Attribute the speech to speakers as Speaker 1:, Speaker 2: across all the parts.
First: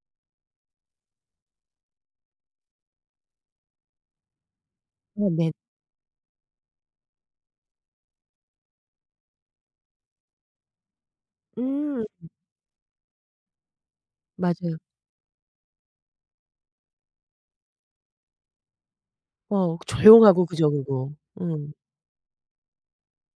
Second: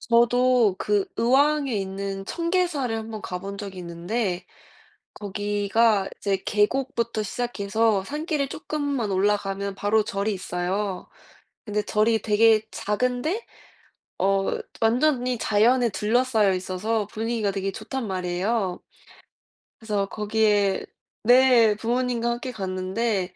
Speaker 1: 저도 그 의왕에 있는 청계사를 1 번 가 본 적이 있는데
Speaker 2: 어. 네.
Speaker 1: 거기가 이제 계곡부터 시작해서 산길을 쪼끔만 올라가면 바로 절이 있어요. 근데
Speaker 2: 음.
Speaker 1: 절이 되게 작은데 어
Speaker 2: 맞아요.
Speaker 1: 완전히 자연에 둘러싸여 있어서 분위기가 되게 좋단 말이에요.
Speaker 2: 어
Speaker 1: 그래서
Speaker 2: 조용하고 그죠
Speaker 1: 거기에
Speaker 2: 그거. 음.
Speaker 1: 네. 부모님과 함께 갔는데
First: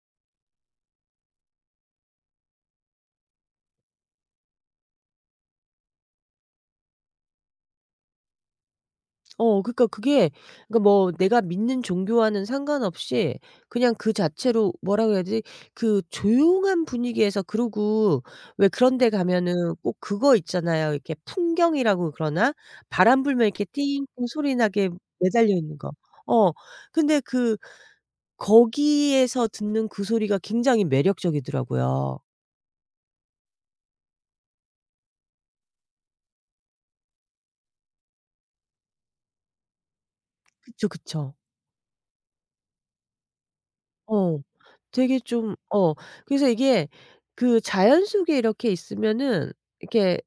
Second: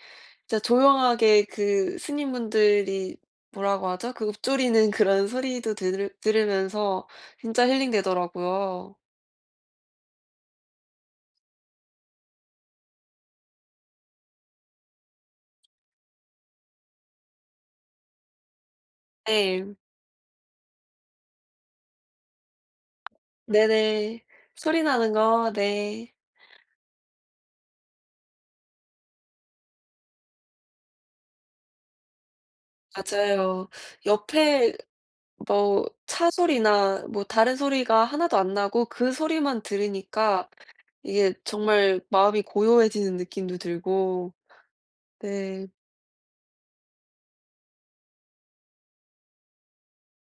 Speaker 1: 진짜 조용하게 그 스님분들이 뭐라고 하죠? 그 읊조리는 그런 소리도 들으 들으면서 진짜 힐링 되더라고요.
Speaker 2: 어 그니까 그게 그니까 뭐 내가 믿는 종교와는 상관없이 그냥 그 자체로 뭐라고 해야 되지? 그 조용한 분위기에서 그러고 왜 그런 데
Speaker 1: 예.
Speaker 2: 가면은 꼭 그거 있잖아요. 이렇게 풍경이라고 그러나? 바람 불면 이렇게 띵띵
Speaker 1: 네네.
Speaker 2: 소리
Speaker 1: 소리
Speaker 2: 나게
Speaker 1: 나는
Speaker 2: 매달려
Speaker 1: 거?
Speaker 2: 있는 거.
Speaker 1: 네.
Speaker 2: 어. 근데 그 거기에서 듣는 그 소리가 굉장히 매력적이더라고요.
Speaker 1: 맞아요. 옆에 뭐 차 소리나 뭐 다른 소리가 1 도 안 나고 그 소리만 들으니까
Speaker 2: 그쵸,
Speaker 1: 이게
Speaker 2: 그쵸.
Speaker 1: 정말 마음이 고요해지는 느낌도 들고
Speaker 2: 어. 되게 좀
Speaker 1: 네.
Speaker 2: 어. 그래서 이게 그 자연 속에 이렇게 있으면은 이렇게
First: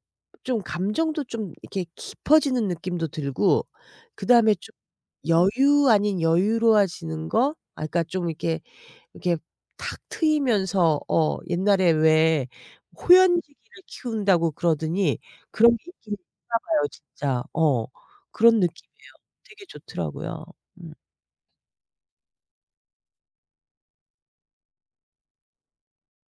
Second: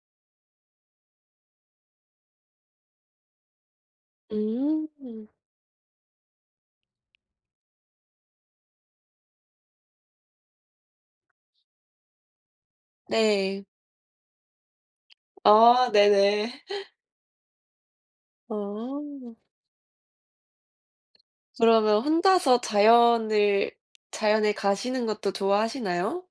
Speaker 2: 좀 감정도 좀 이렇게 깊어지는 느낌도 들고 그다음에 좀
Speaker 1: 음.
Speaker 2: 여유 아닌 여유로워지는 거? 아 그니까 좀 이렇게 이렇게 탁 트이면서 어 옛날에 왜
Speaker 1: 네.
Speaker 2: 호연지기를 키운다고 그러더니 그런 게
Speaker 1: 아.
Speaker 2: 있긴
Speaker 1: 네네.
Speaker 2: 있나 봐요 진짜. 어. 그런 느낌이에요.
Speaker 1: 아.
Speaker 2: 되게 좋더라고요. 음.
Speaker 1: 그러면 혼자서 자연을 자연에 가시는 것도 좋아하시나요?